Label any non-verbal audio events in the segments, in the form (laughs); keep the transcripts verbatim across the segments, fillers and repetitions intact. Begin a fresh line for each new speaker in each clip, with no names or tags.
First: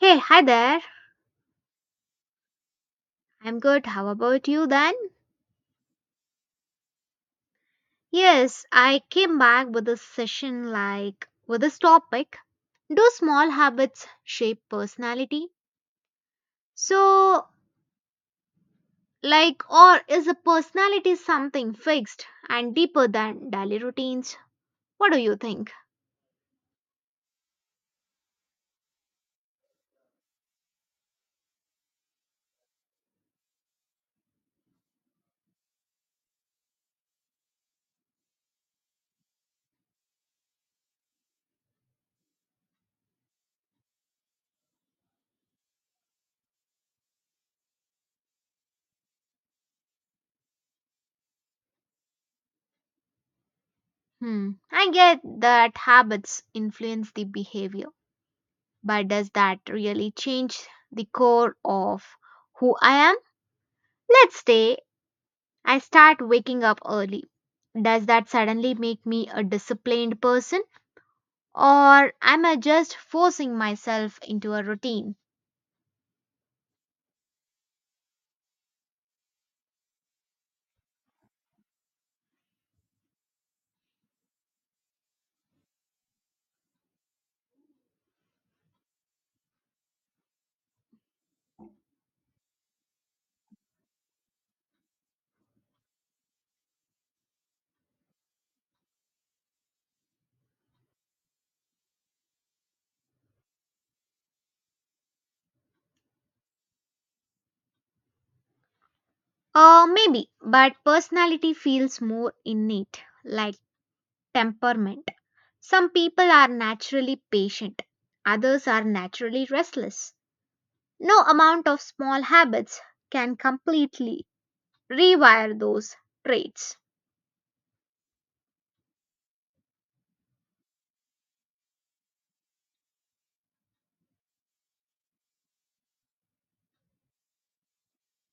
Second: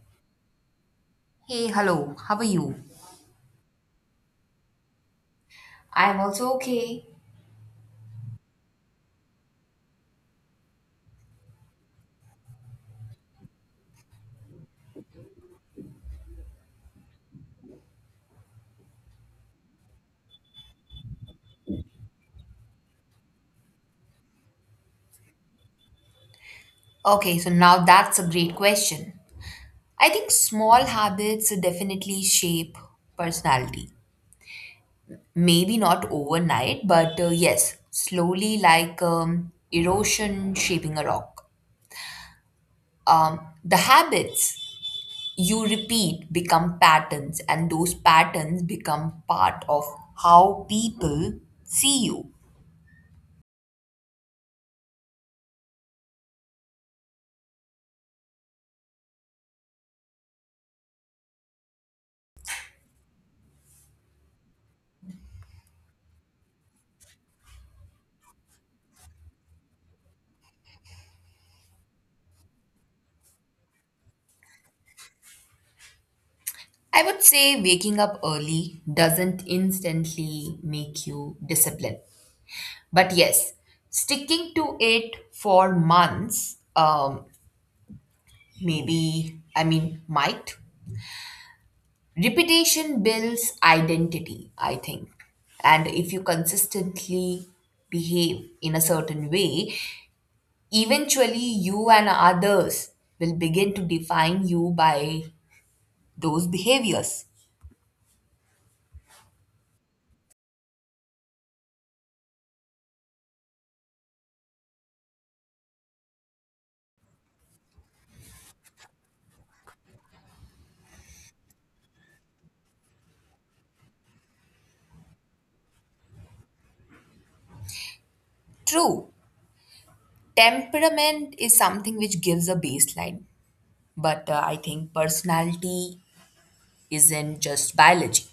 Hey, hi there.
Hey, hello, how are you?
I'm good. How about you then?
I'm also okay.
Yes, I came back with a session like with this topic. Do small habits shape personality? So, like, or is a personality something fixed and deeper than daily routines? What do you think?
Okay, so now that's a great question. I think small habits definitely shape personality. Maybe not overnight, but uh, yes, slowly, like um, erosion shaping a rock. Um, the habits you repeat become patterns, and those patterns become part of how people see you.
Hmm, I get that habits influence the behavior, but does that really change the core of who I am? Let's stay I start waking up early. Does that suddenly make me a disciplined person or am I just forcing myself into a routine?
I would say waking up early doesn't instantly make you disciplined. But yes, sticking to it for months, um, maybe, I mean, might. Repetition builds identity, I think. And if you consistently behave in a certain way, eventually you and others will begin to define you by those behaviors.
Uh, maybe, but personality feels more innate, like temperament. Some people are naturally patient, others are naturally restless. No amount of small habits can completely rewire those traits.
True, temperament is something which gives a baseline, but uh, I think personality isn't just biology.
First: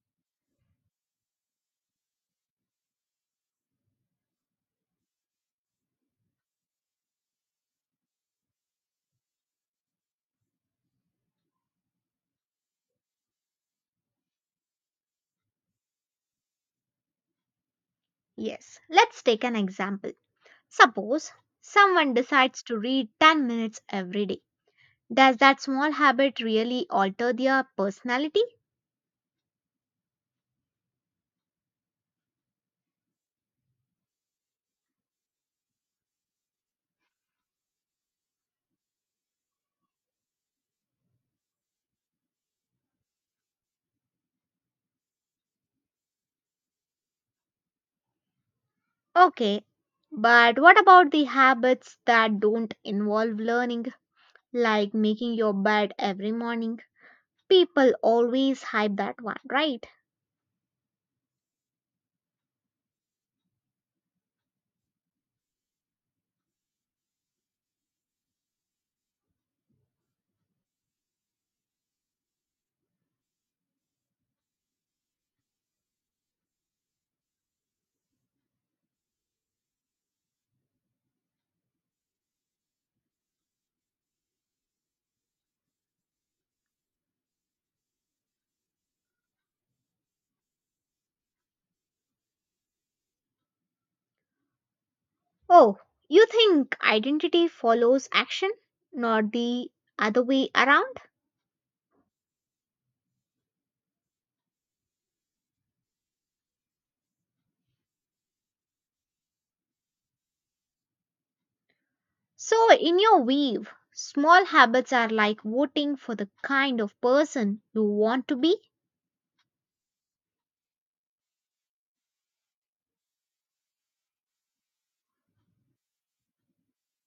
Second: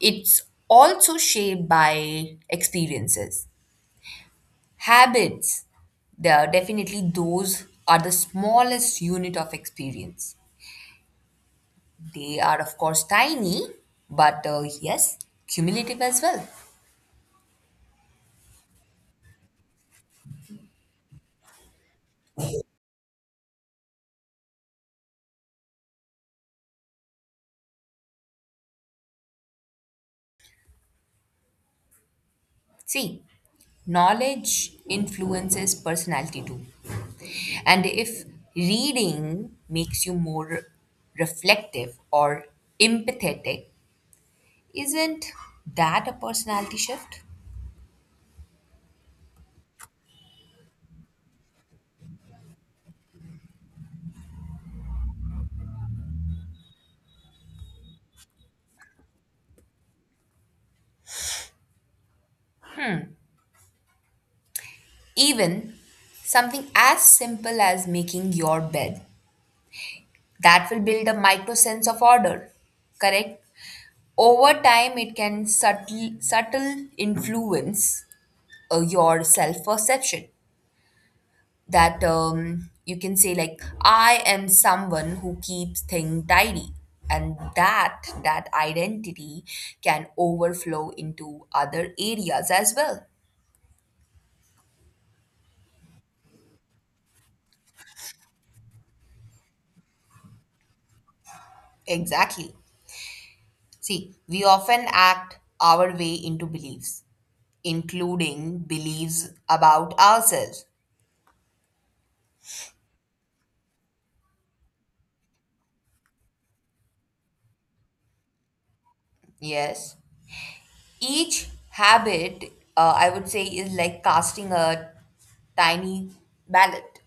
It's also shaped by experiences, habits. There are, definitely, those are the smallest unit of experience. They are, of course, tiny, but uh, yes, cumulative as well.
Yes, let's take an example. Suppose someone decides to read ten minutes every day. Does that small habit really alter their personality?
See, knowledge influences personality too. And if reading makes you more reflective or empathetic, isn't that a personality shift?
Okay, but what about the habits that don't involve learning, like making your bed every morning? People always hype that one, right?
Even something as simple as making your bed, that will build a micro sense of order, correct? Over time, it can subtle, subtle influence uh, your self perception. That, um, you can say, like, I am someone who keeps things tidy, and that that identity can overflow into other areas as well.
Oh, you think identity follows action, not the other way around?
Exactly. See, we often act our way into beliefs, including beliefs about ourselves.
So, in your weave, small habits are like voting for the kind of person you want to be.
Yes. Each habit, uh, I would say, is like casting a tiny ballot.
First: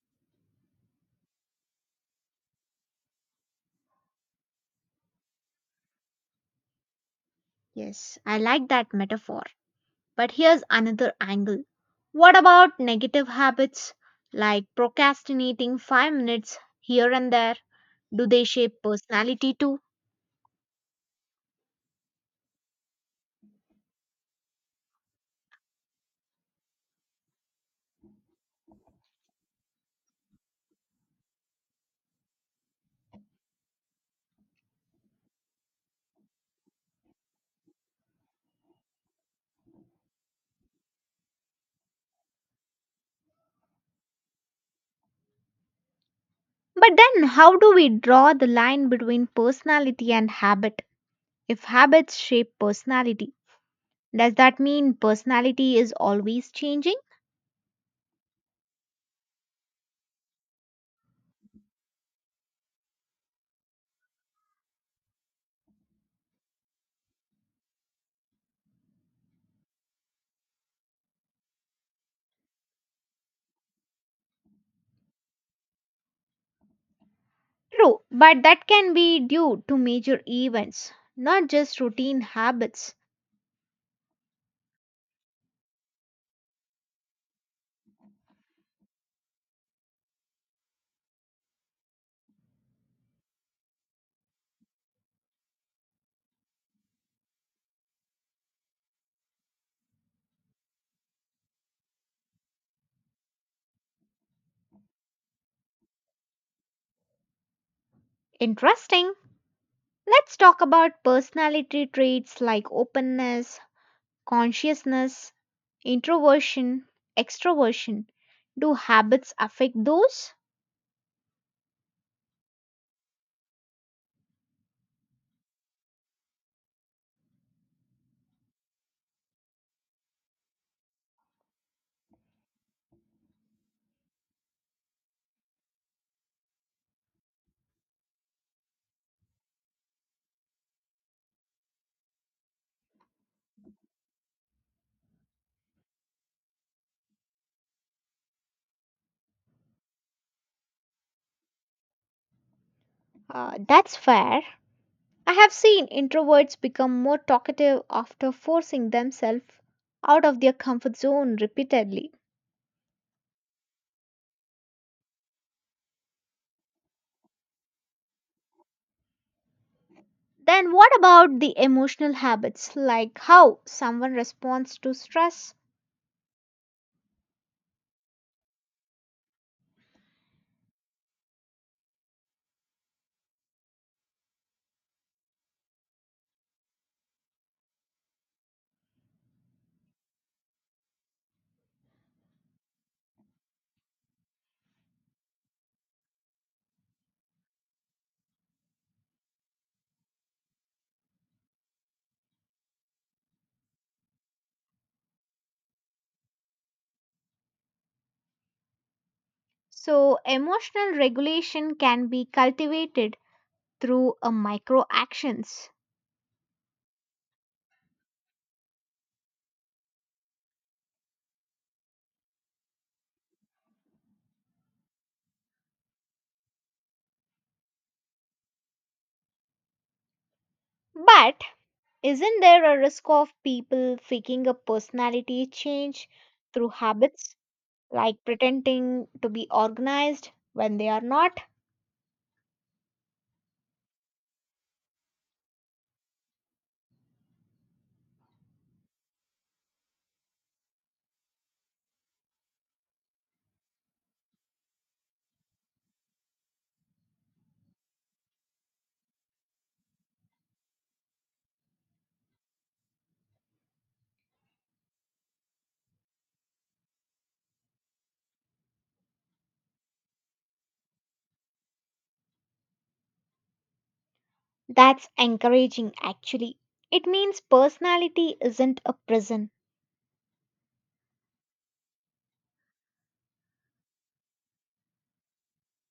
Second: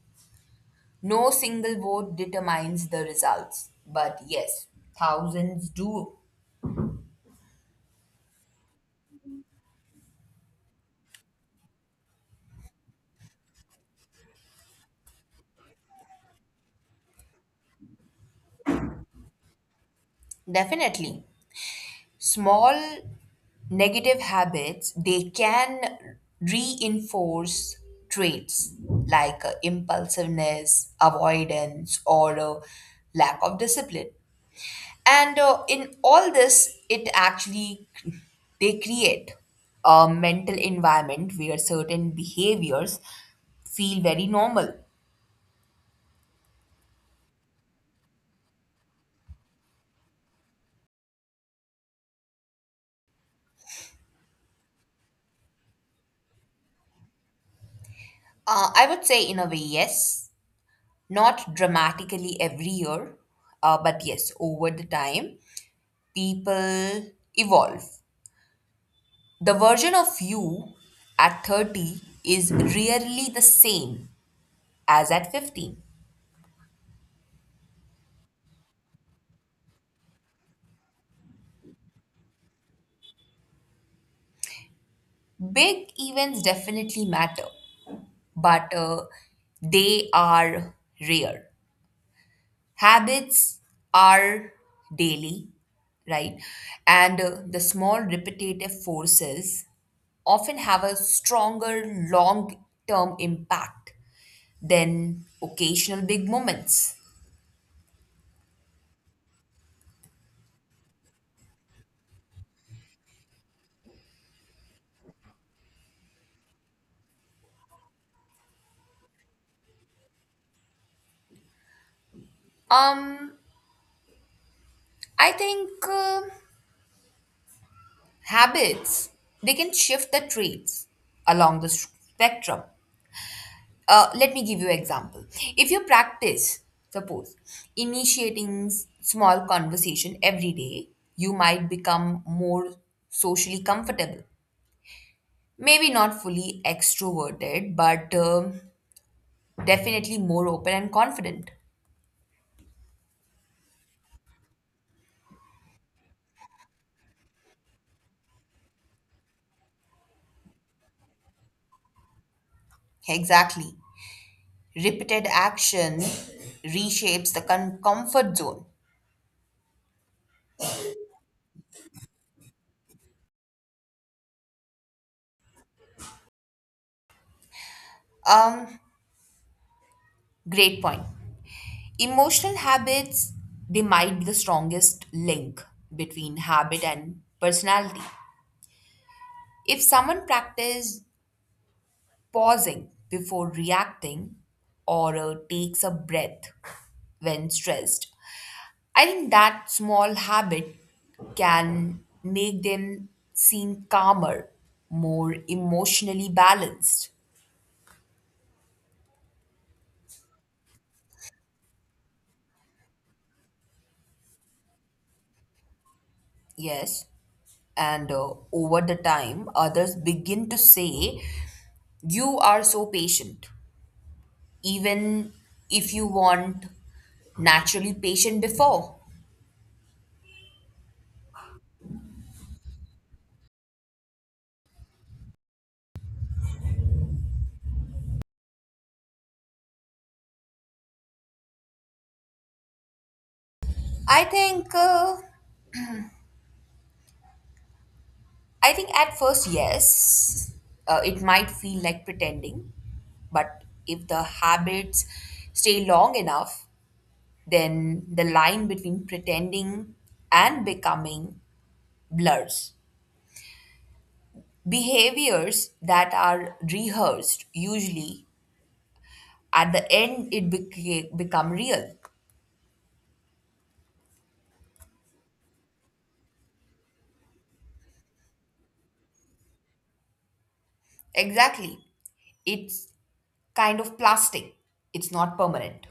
No single vote determines the results, but yes, thousands do.
Yes, I like that metaphor. But here's another angle. What about negative habits like procrastinating five minutes here and there? Do they shape personality too?
Definitely. Small negative habits, they can reinforce traits like uh, impulsiveness, avoidance, or uh, lack of discipline. And uh, in all this, it actually they create a mental environment where certain behaviors feel very normal.
But then, how do we draw the line between personality and habit? If habits shape personality, does that mean personality is always changing?
Uh, I would say, in a way, yes. Not dramatically every year, uh, but yes, over the time, people evolve. The version of you at thirty is rarely the same as at fifteen.
True, but that can be due to major events, not just routine habits.
Big events definitely matter, but uh, they are rare. Habits are daily, right? And uh, the small repetitive forces often have a stronger long term impact than occasional big moments.
Interesting. Let's talk about personality traits like openness, consciousness, introversion, extroversion. Do habits affect those?
Um, I think, uh, habits, they can shift the traits along the spectrum. Uh, let me give you an example. If you practice, suppose, initiating s- small conversation every day, you might become more socially comfortable. Maybe not fully extroverted, but um, definitely more open and confident.
Uh, that's fair. I have seen introverts become more talkative after forcing themselves out of their comfort zone repeatedly.
Exactly. Repeated action reshapes the con- comfort zone.
Then, what about the emotional habits, like how someone responds to stress?
Um, Great point. Emotional habits, they might be the strongest link between habit and personality. If someone practices pausing before reacting or uh, takes a breath when stressed, I think that small habit can make them seem calmer, more emotionally balanced.
So, emotional regulation can be cultivated through a micro actions.
Yes. And uh, over the time, others begin to say, you are so patient, even if you weren't naturally patient before.
But isn't there a risk of people faking a personality change through habits, like pretending to be organized when they are not?
I think, uh, I think at first, yes, uh, it might feel like pretending, but if the habits stay long enough, then the line between pretending and becoming blurs. Behaviors that are rehearsed, usually at the end, it became become real.
That's encouraging, actually. It means personality isn't a prison.
Exactly. It's kind of plastic, it's not permanent.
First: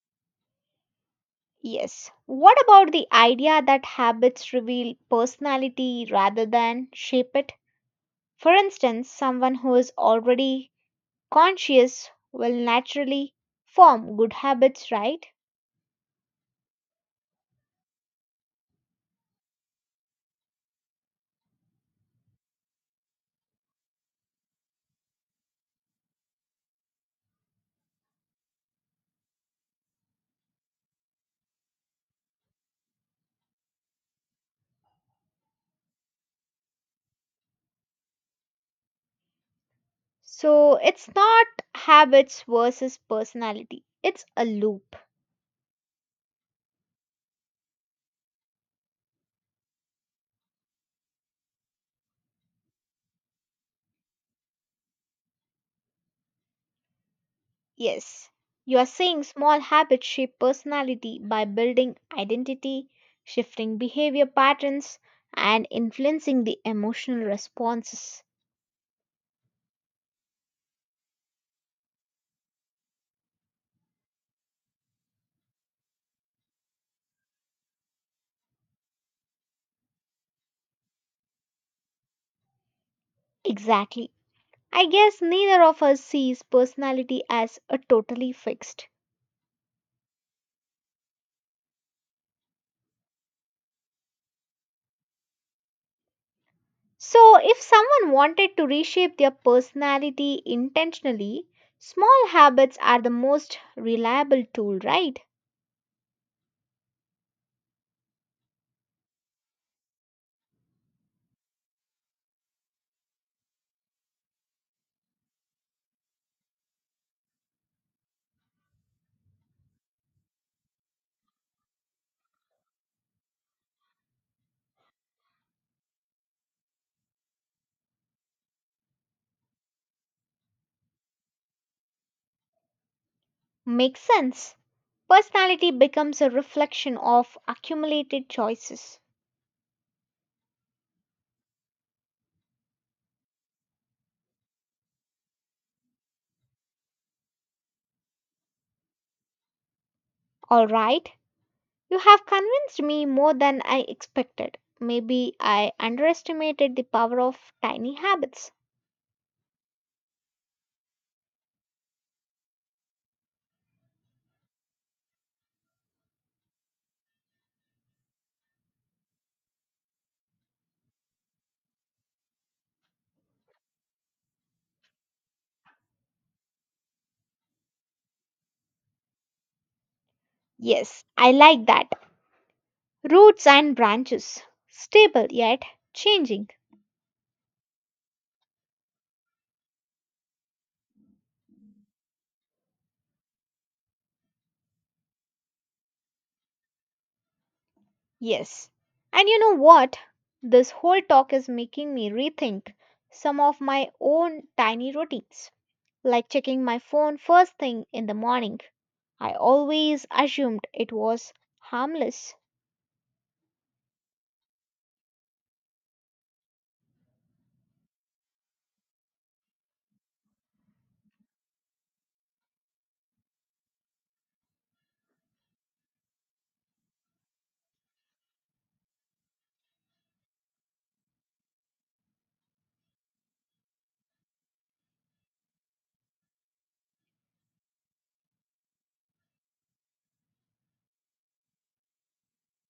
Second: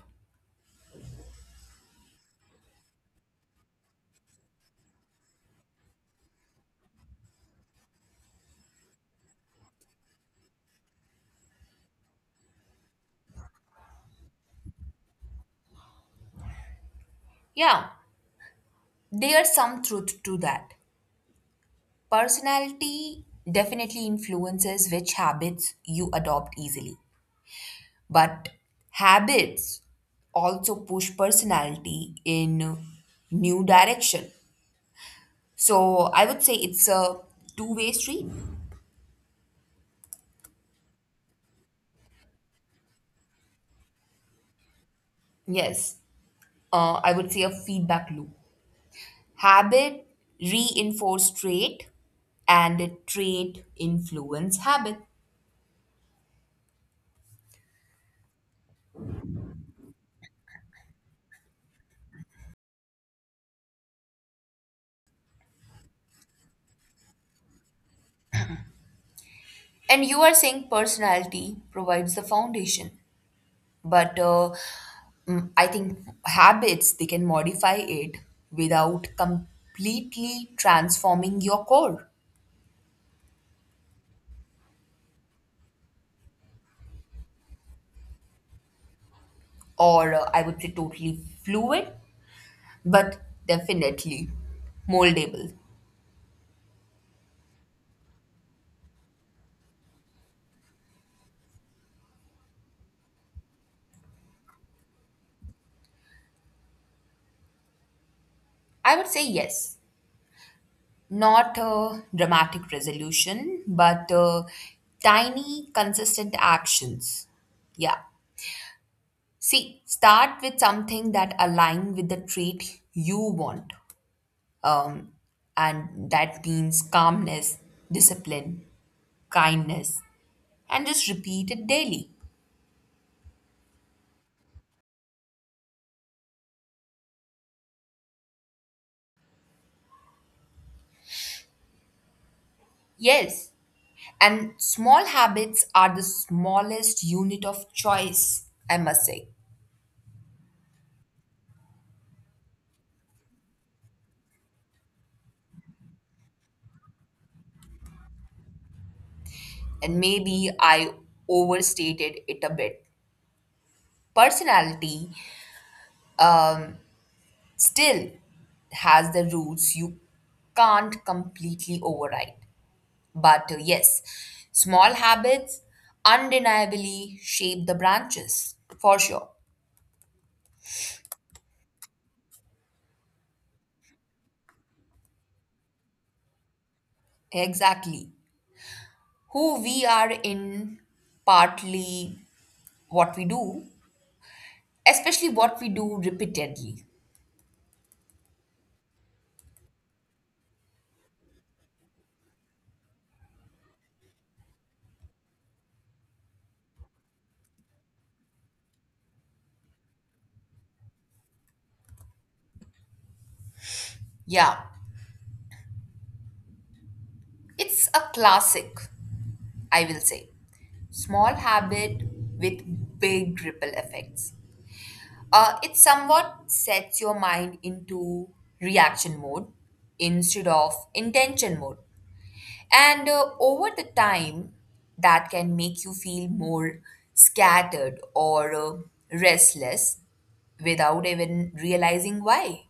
Yes. What about the idea that habits reveal personality rather than shape it? For instance, someone who is already conscious will naturally form good habits, right?
Yeah, there's some truth to that. Personality definitely influences which habits you adopt easily, but habits also push personality in new direction, so I would say it's a two way street.
So it's not habits versus personality, it's a loop.
Yes, uh, I would say a feedback loop. Habit reinforce trait, and trait influence habit.
Yes, you are saying small habits shape personality by building identity, shifting behavior patterns, and influencing the emotional responses.
And you are saying personality provides the foundation. But uh, mm, I think habits, they can modify it without completely transforming your core.
Exactly. I guess neither of us sees personality as a totally fixed.
Or uh, I would say totally fluid, but definitely moldable.
So, if someone wanted to reshape their personality intentionally, small habits are the most reliable tool, right?
I would say yes. Not a dramatic resolution, but uh, tiny, consistent actions. Yeah. See, start with something that align with the trait you want. Um, and that means calmness, discipline, kindness, and just repeat it daily.
Makes sense. Personality becomes a reflection of accumulated choices.
Yes. And small habits are the smallest unit of choice, I must say.
All right, you have convinced me more than I expected. Maybe I underestimated the power of tiny habits.
And maybe I overstated it a bit. Personality, um, still has the rules you can't completely override. But uh, yes, small habits undeniably shape the branches for sure.
Yes, I like that. Roots and branches. Stable yet changing.
Exactly. Who we are in partly what we do, especially what we do repeatedly.
Yes. And you know what? This whole talk is making me rethink some of my own tiny routines, like checking my phone first thing in the morning. I always assumed it was harmless.
Yeah, it's a classic, I will say. Small habit with big ripple effects. Uh, it somewhat sets your mind into reaction mode instead of intention mode. And uh, over the time, that can make you feel more scattered or uh, restless without even realizing why.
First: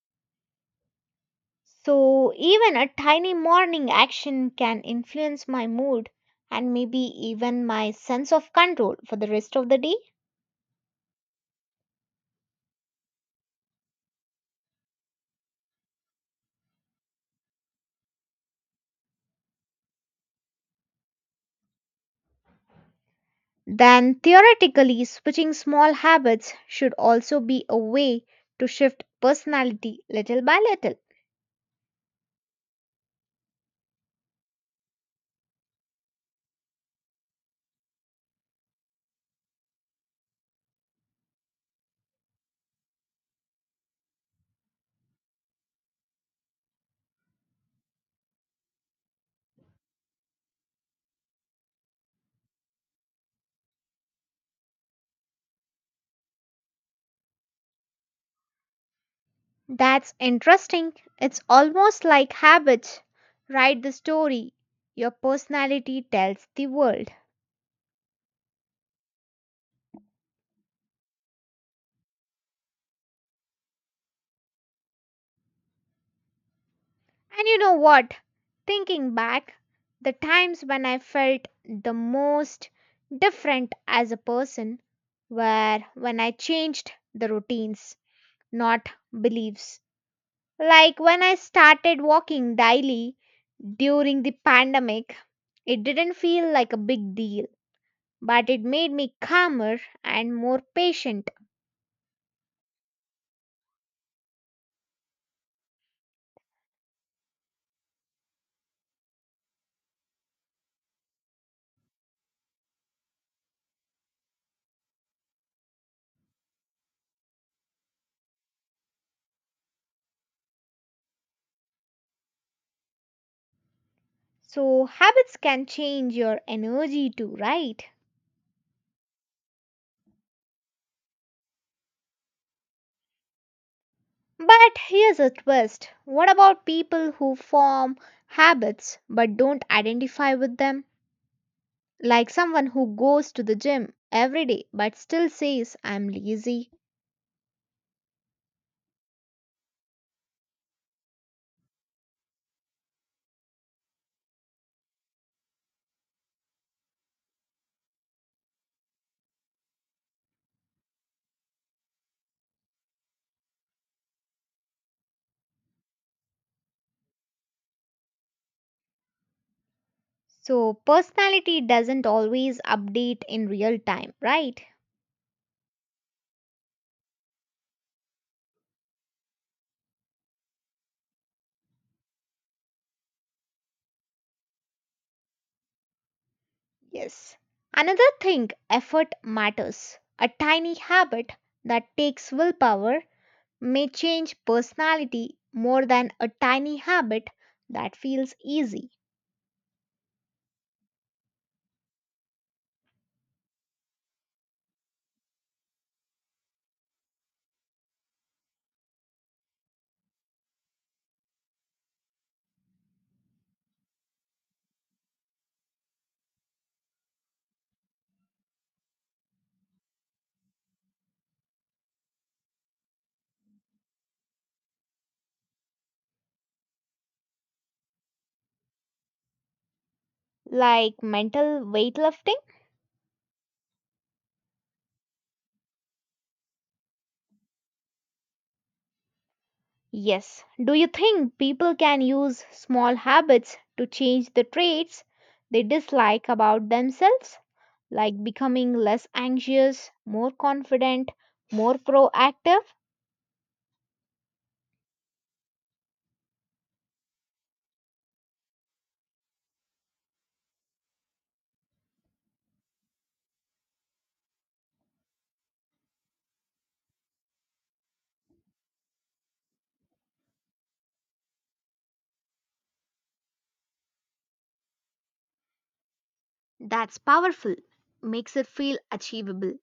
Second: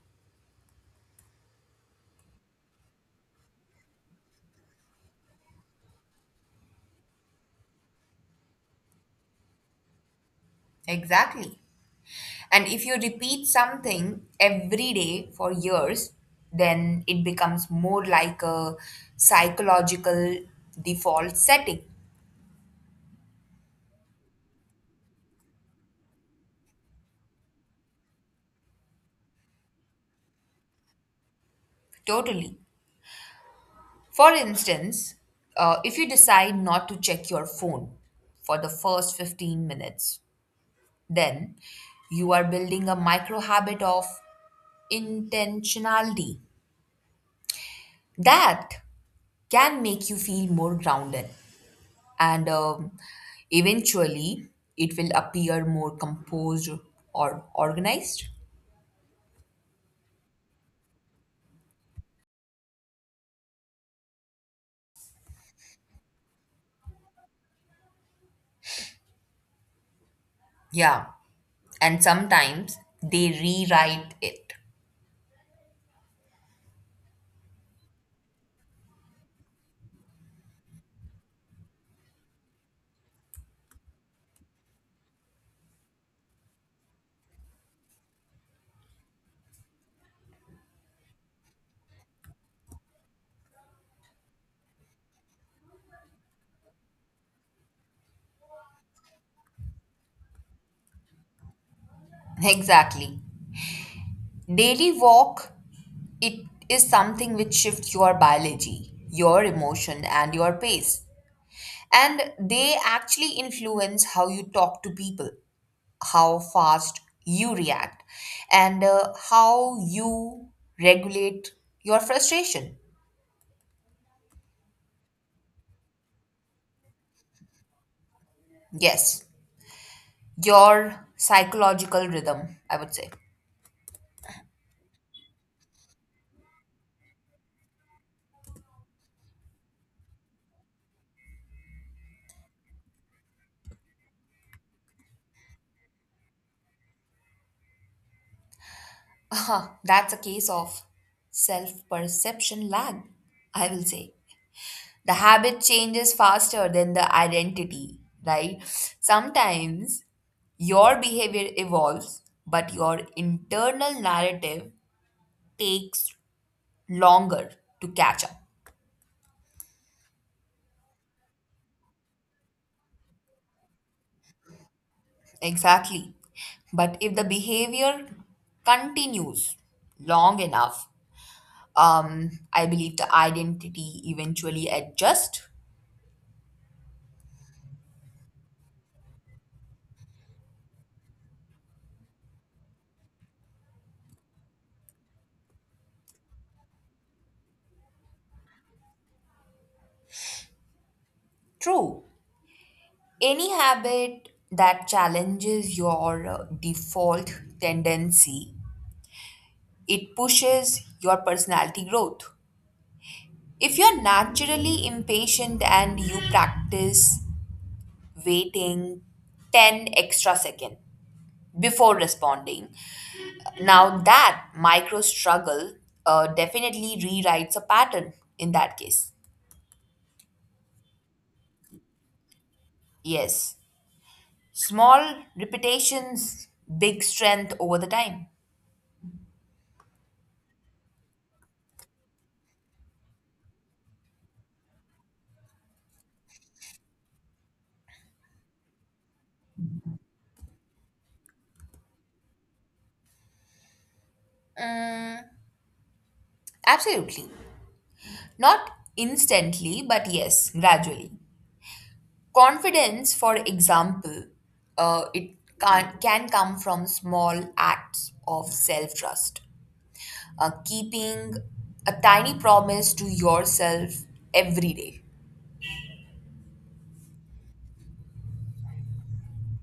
So, even a tiny morning action can influence my mood and maybe even my sense of control for the rest of the day.
Exactly. And if you repeat something every day for years, then it becomes more like a psychological default setting.
Then, theoretically, switching small habits should also be a way to shift personality little by little.
Totally. For instance, uh, if you decide not to check your phone for the first fifteen minutes, then you are building a micro habit of intentionality that can make you feel more grounded. And um, eventually, it will appear more composed or organized.
That's interesting. It's almost like habits write the story your personality tells the world.
Yeah. And sometimes they rewrite it.
And you know what? Thinking back, the times when I felt the most different as a person were when I changed the routines, not beliefs. Like when I started walking daily during the pandemic, it didn't feel like a big deal, but it made me calmer and more patient.
Exactly. Daily walk. It is something which shifts your biology, your emotion, and your pace. And they actually influence how you talk to people, how fast you react, and uh, how you regulate your frustration.
So, habits can change your energy too, right?
Yes, your psychological rhythm, I would say.
But here's a twist, what about people who form habits but don't identify with them? Like someone who goes to the gym every day but still says, I'm lazy.
(laughs) That's a case of self perception lag, I will say. The habit changes faster than the identity, right? Sometimes your behavior evolves, but your internal narrative takes longer to catch up.
So, personality doesn't always update in real time, right?
Exactly. But if the behavior continues long enough, um, I believe the identity eventually adjusts.
Yes. Another thing, effort matters. A tiny habit that takes willpower may change personality more than a tiny habit that feels easy.
True. Any habit that challenges your uh, default tendency. It pushes your personality growth. If you're naturally impatient and you practice waiting ten extra seconds before responding, now that micro struggle uh, definitely rewrites a pattern in that case.
Like mental weightlifting?
Yes, small repetitions, big strength over the time.
Yes. Do you think people can use small habits to change the traits they dislike about themselves? Like becoming less anxious, more confident, more proactive?
Mm, absolutely. Not instantly, but yes, gradually. Confidence, for example, uh, it can, can come from small acts of self trust, uh, keeping a tiny promise to yourself every day.
That's powerful. Makes it feel achievable.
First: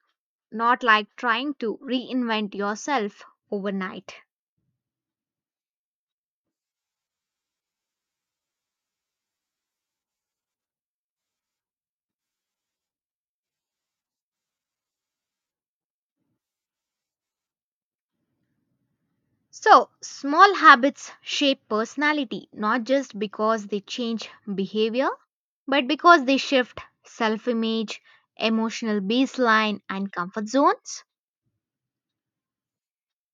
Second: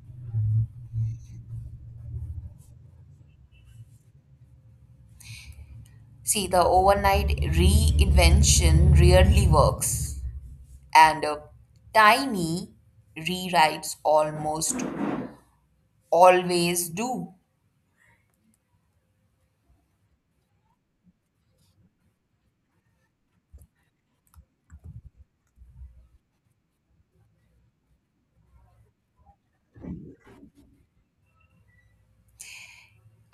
Not like trying to reinvent yourself overnight.
See, the overnight reinvention rarely works, and uh, tiny rewrites almost always do.
So, small habits shape personality not just because they change behavior, but because they shift self image, emotional baseline, and comfort zones.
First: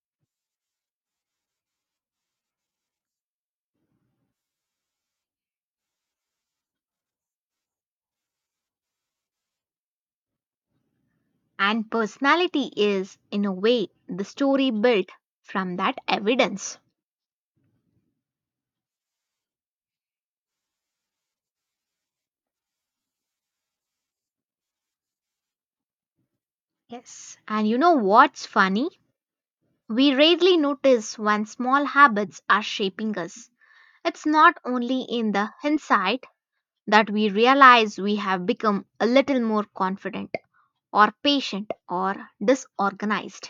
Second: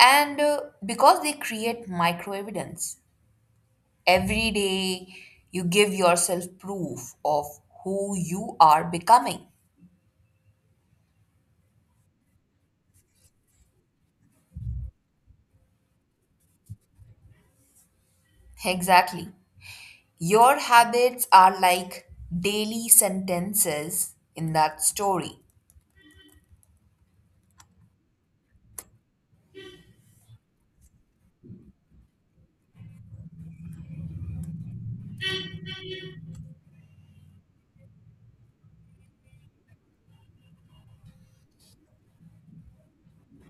And uh, because they create micro evidence, every day, you give yourself proof of who you are becoming.
And personality is, in a way, the story built from that evidence.
Exactly. Your habits are like daily sentences in that story.
Yes. And you know what's funny? We rarely notice when small habits are shaping us. It's not only in the hindsight that we realize we have become a little more confident or patient or disorganized.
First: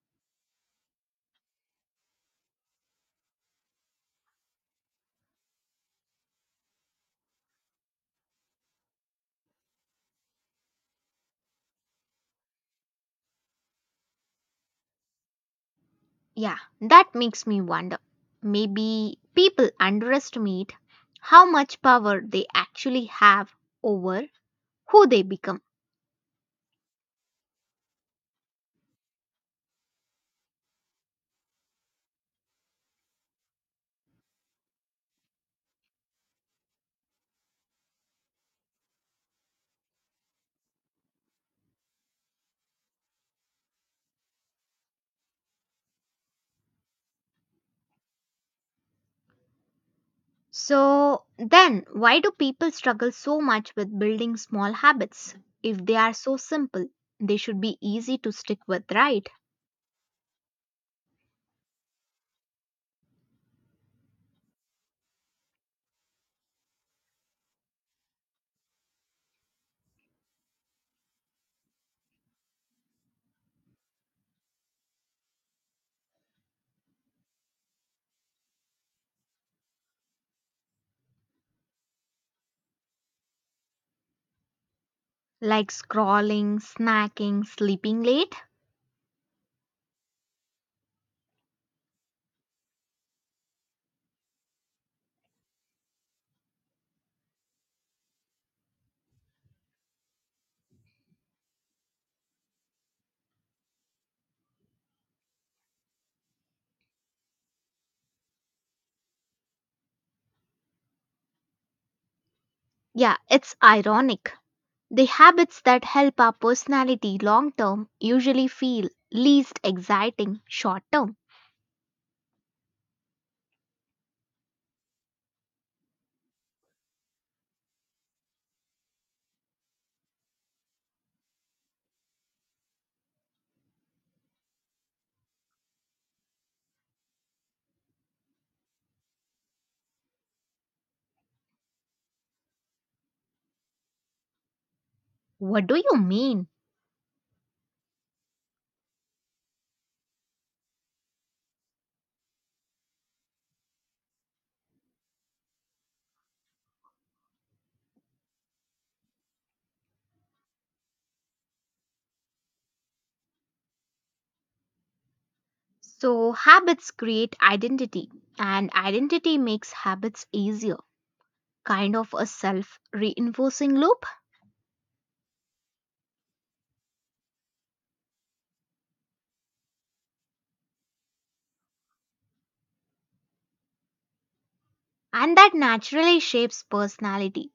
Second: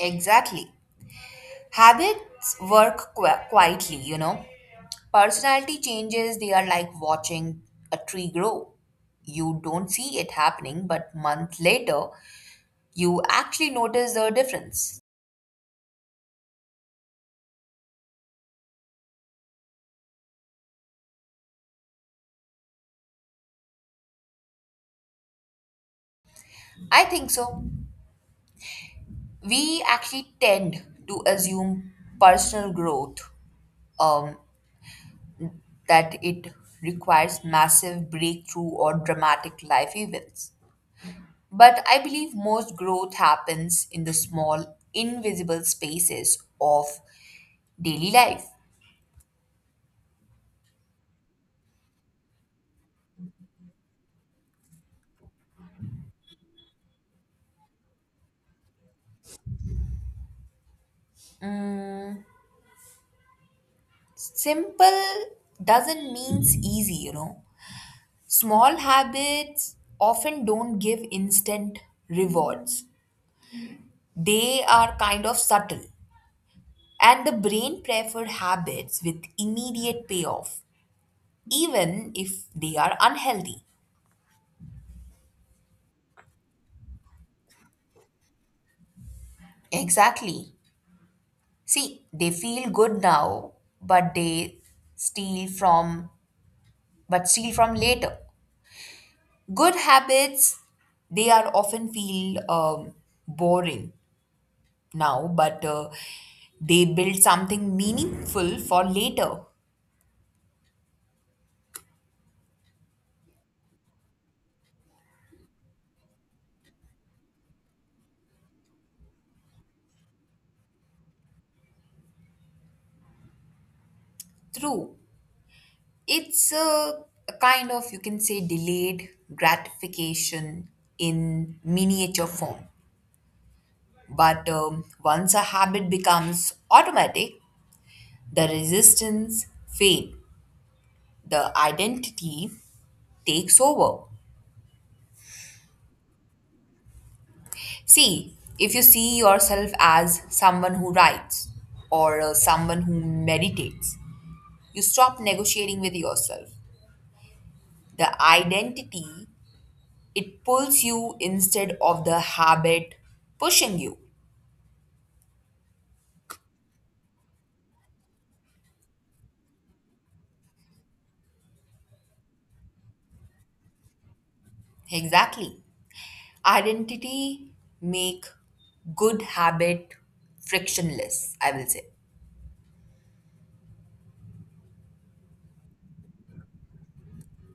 Exactly. Habits work qu- quietly, you know. Personality changes, they are like watching a tree grow. You don't see it happening, but month later, you actually notice the difference.
Yeah, that makes me wonder. Maybe people underestimate how much power they actually have over who they become.
I think so. We actually tend to assume personal growth, um, that it requires massive breakthrough or dramatic life events. But I believe most growth happens in the small invisible spaces of daily life.
So, then why do people struggle so much with building small habits? If they are so simple, they should be easy to stick with, right?
Simple doesn't mean easy you know Small habits often don't give instant rewards, they are kind of subtle. And the brain prefer habits with immediate payoff, even if they are unhealthy.
Like scrolling, snacking, sleeping late.
Exactly. See, they feel good now, but they steal from but steal from later. Good habits, they are often feel um, boring now, but uh, they build something meaningful for later.
Yeah, it's ironic. The habits that help our personality long term usually feel least exciting short term.
True. It's a, a kind of, you can say, delayed gratification in miniature form. But um, once a habit becomes automatic, the resistance fades, the identity takes over.
What do you mean?
See, if you see yourself as someone who writes or uh, someone who meditates, you stop negotiating with yourself. The identity, it pulls you instead of the habit pushing you.
So, habits create identity, and identity makes habits easier, kind of a self reinforcing loop,
Exactly. Identity make good habit frictionless, I will say.
and that naturally shapes personality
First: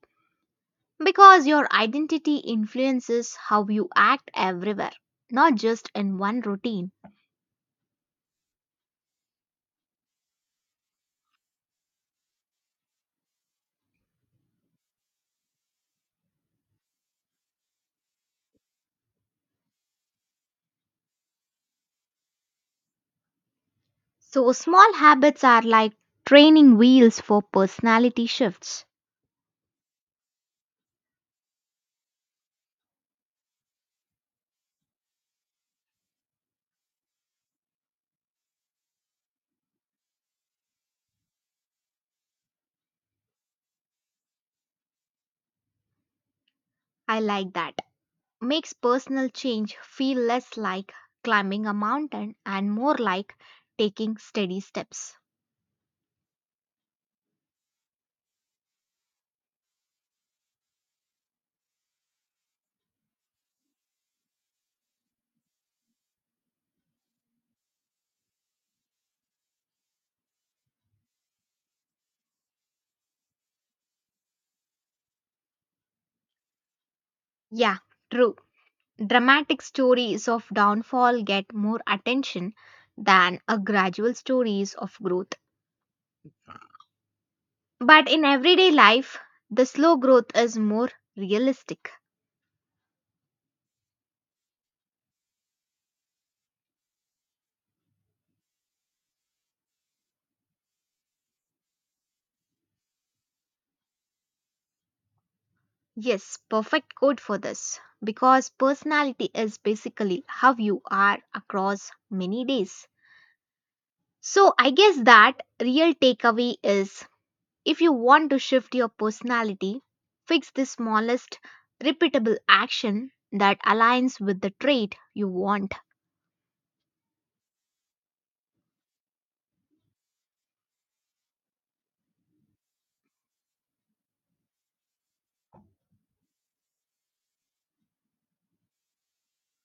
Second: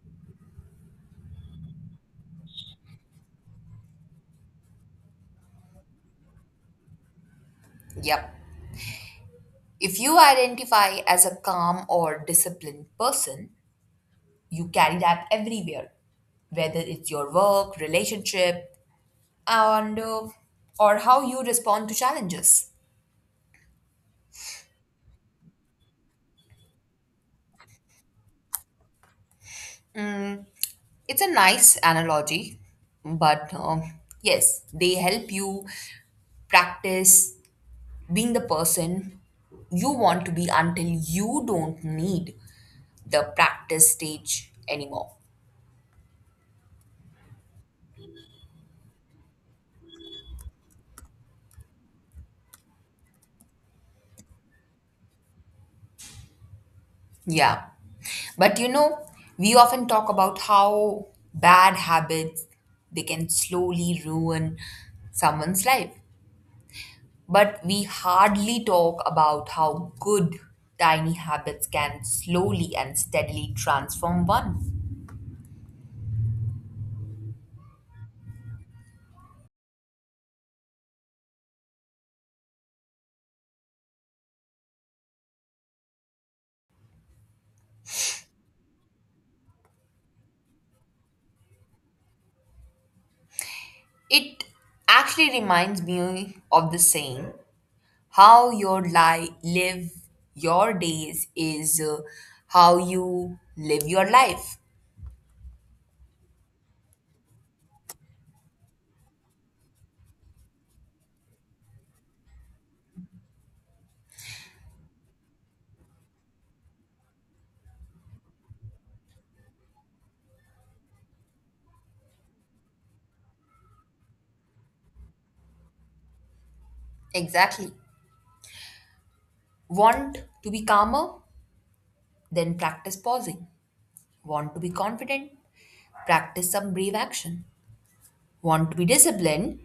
because your identity influences how you act everywhere, not just in one routine.
Yep. If you identify as a calm or disciplined person, you carry that everywhere, whether it's your work, relationship, and uh, or how you respond to challenges.
So, small habits are like training wheels for personality shifts.
It's a nice analogy, but um, yes, they help you practice being the person you want to be until you don't need the practice stage anymore.
I like that. Makes personal change feel less like climbing a mountain and more like taking steady steps.
Yeah. But you know, we often talk about how bad habits, they can slowly ruin someone's life. But we hardly talk about how good tiny habits can slowly and steadily transform one.
Yeah, true. Dramatic stories of downfall get more attention than a gradual stories of growth. But in everyday life, the slow growth is more realistic.
It actually reminds me of the saying, how your li- live your days is, uh, how you live your life.
Yes, perfect quote for this because personality is basically how you are across many days. So, I guess that real takeaway is if you want to shift your personality, fix the smallest repeatable action that aligns with the trait you want.
Exactly. Want to be calmer? Then practice pausing. Want to be confident? Practice some brave action. Want to be disciplined?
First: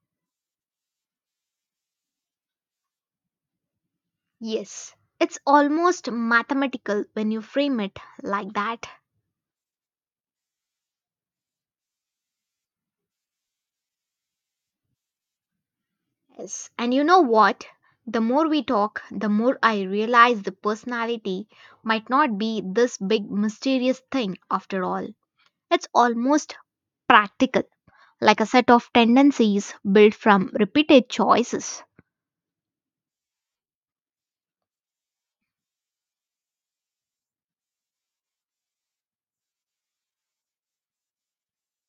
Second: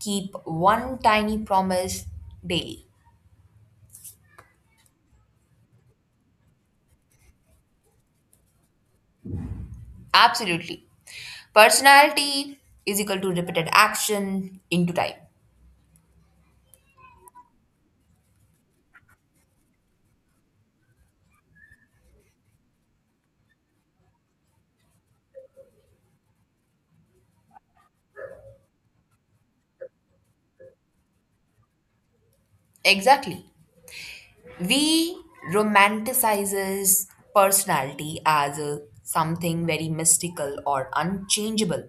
Keep one tiny promise daily.
Yes, it's almost mathematical when you frame it like that.
Absolutely. Personality is equal to repeated action into time.
Yes, and you know what? The more we talk, the more I realize the personality might not be this big mysterious thing after all. It's almost practical. Like a set of tendencies built from repeated choices.
Exactly. We romanticizes personality as a, something very mystical or unchangeable,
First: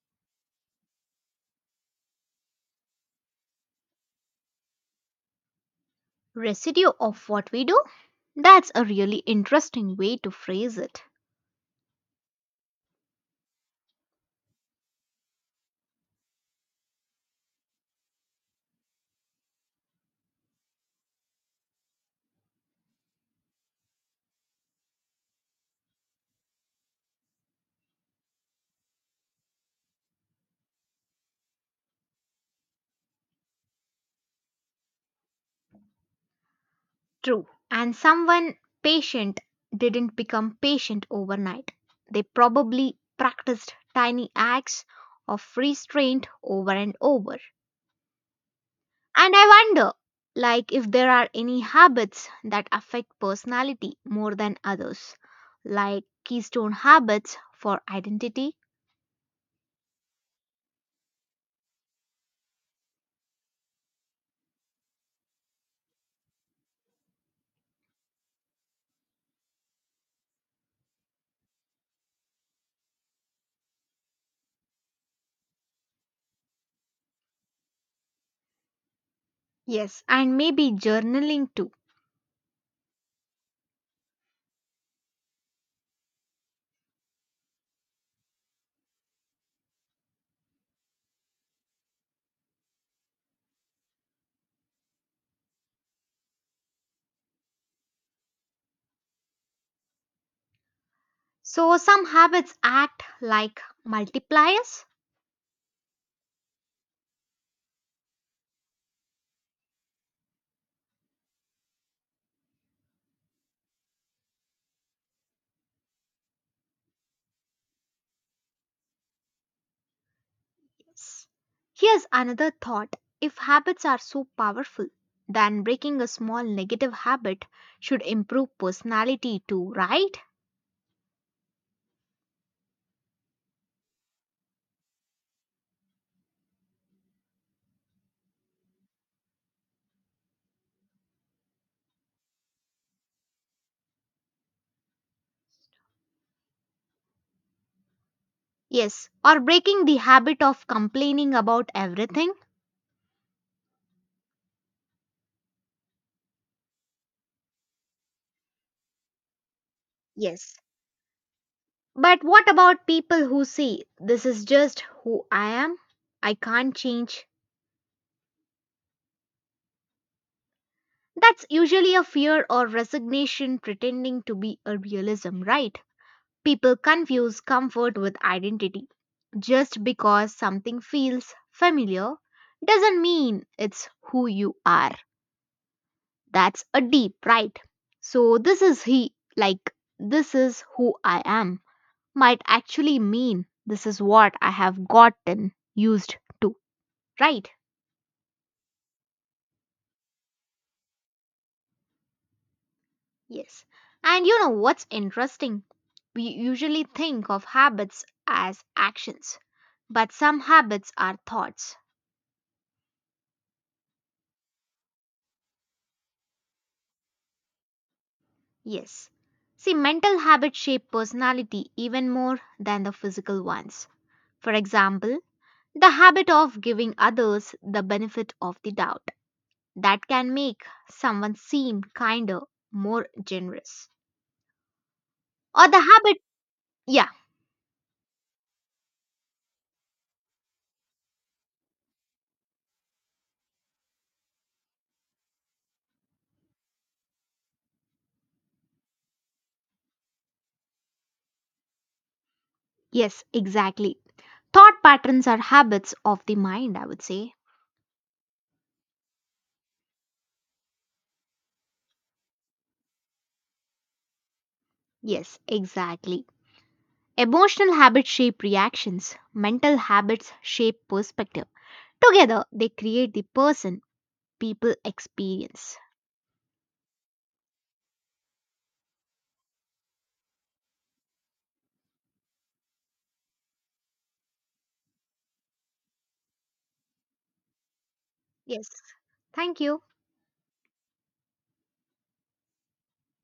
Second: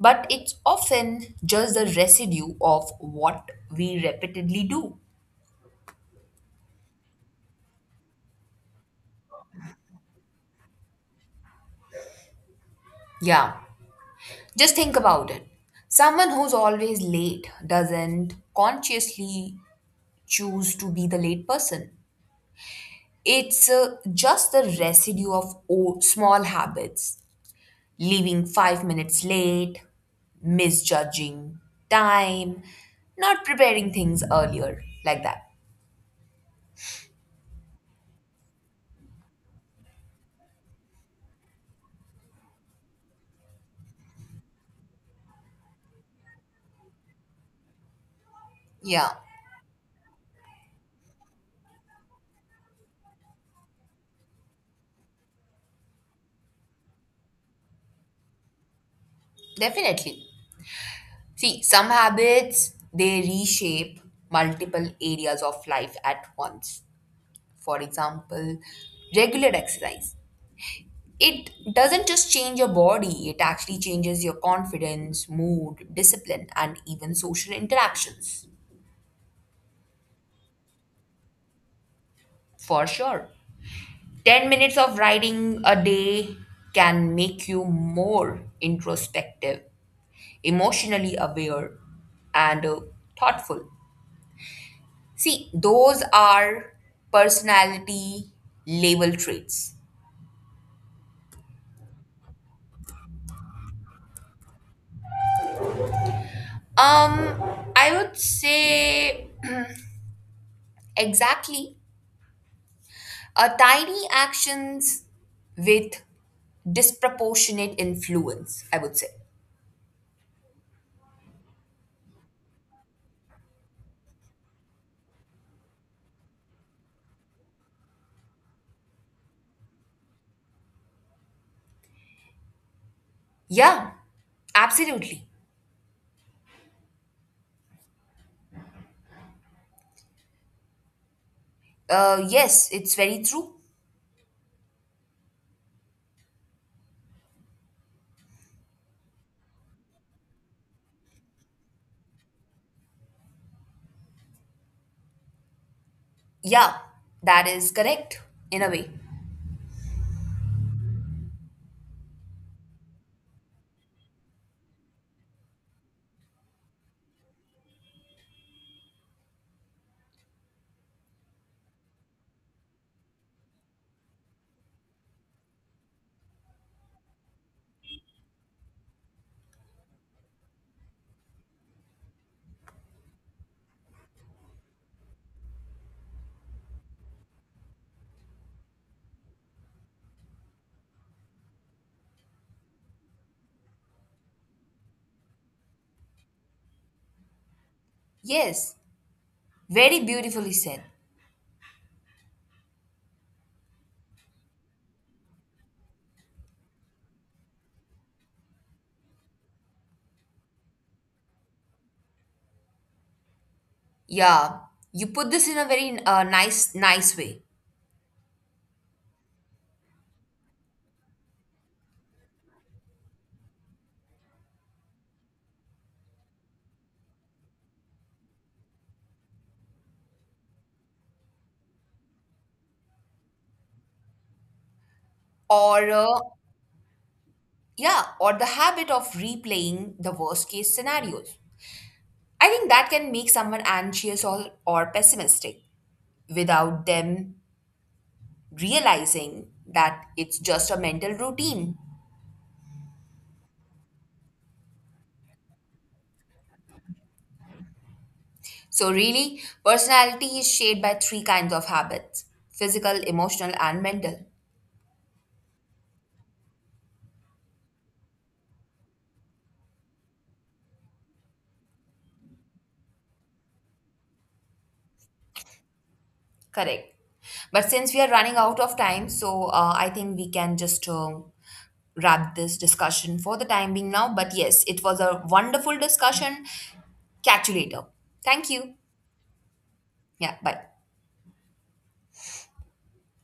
but it's often just the residue of what we repeatedly do.
Residue of what we do? That's a really interesting way to phrase it.
Yeah, just think about it. Someone who's always late doesn't consciously choose to be the late person. It's uh, just the residue of o- small habits, leaving five minutes late, misjudging time, not preparing things earlier, like that.
True. And someone patient didn't become patient overnight. They probably practiced tiny acts of restraint over and over.
Yeah,
And I wonder, like, if there are any habits that affect personality more than others, like keystone habits for identity.
definitely. See, some habits, they reshape multiple areas of life at once. For example, regular exercise. It doesn't just change your body, it actually changes your confidence, mood, discipline, and even social interactions.
Yes, and maybe journaling too.
For sure. ten minutes of writing a day can make you more introspective, emotionally aware, and uh, thoughtful. See, those are personality label traits.
So, some habits act like multipliers.
Um, I would say exactly. Uh, tiny actions with disproportionate influence, I would say.
Yes. Here's another thought, if habits are so powerful, then breaking a small negative habit should improve personality too, right?
Yeah, absolutely. Uh, yes, it's very true.
Yes, or breaking the habit of complaining about everything.
Yeah, that is correct in a way.
Yes, but what about people who see this is just who I am? I can't change. That's usually a fear or resignation pretending to be a realism, right? People confuse comfort with identity. Just because something feels familiar doesn't mean it's who you are. That's a deep, right? So, this is he, like, this is who I am, might actually mean this is what I have gotten used to, right?
Yes, very beautifully said.
Yes. And you know what's interesting? We usually think of habits as actions, but some habits are thoughts.
Yeah, you put this in a very uh, nice, nice way.
Yes. See, mental habits shape personality even more than the physical ones. For example, the habit of giving others the benefit of the doubt that can make someone seem kinder, more generous. Or the
Or,
habit,
uh,
yeah,
yeah, or the habit of replaying the worst case scenarios. I think that can make someone anxious or, or pessimistic without them realizing that it's just a mental routine.
yes, exactly. Thought patterns are habits of the mind, I would say.
So, really, personality is shaped by three kinds of habits: physical, emotional, and mental.
Yes, exactly. Emotional habits shape reactions, mental habits shape perspective. Together, they create the person people experience.
Correct. But since we are running out of time, so uh, I think we can just uh, wrap this discussion for the time being now. But yes, it was a wonderful discussion. Catch you later. Thank you.
Yes. Thank you.
Yeah, bye.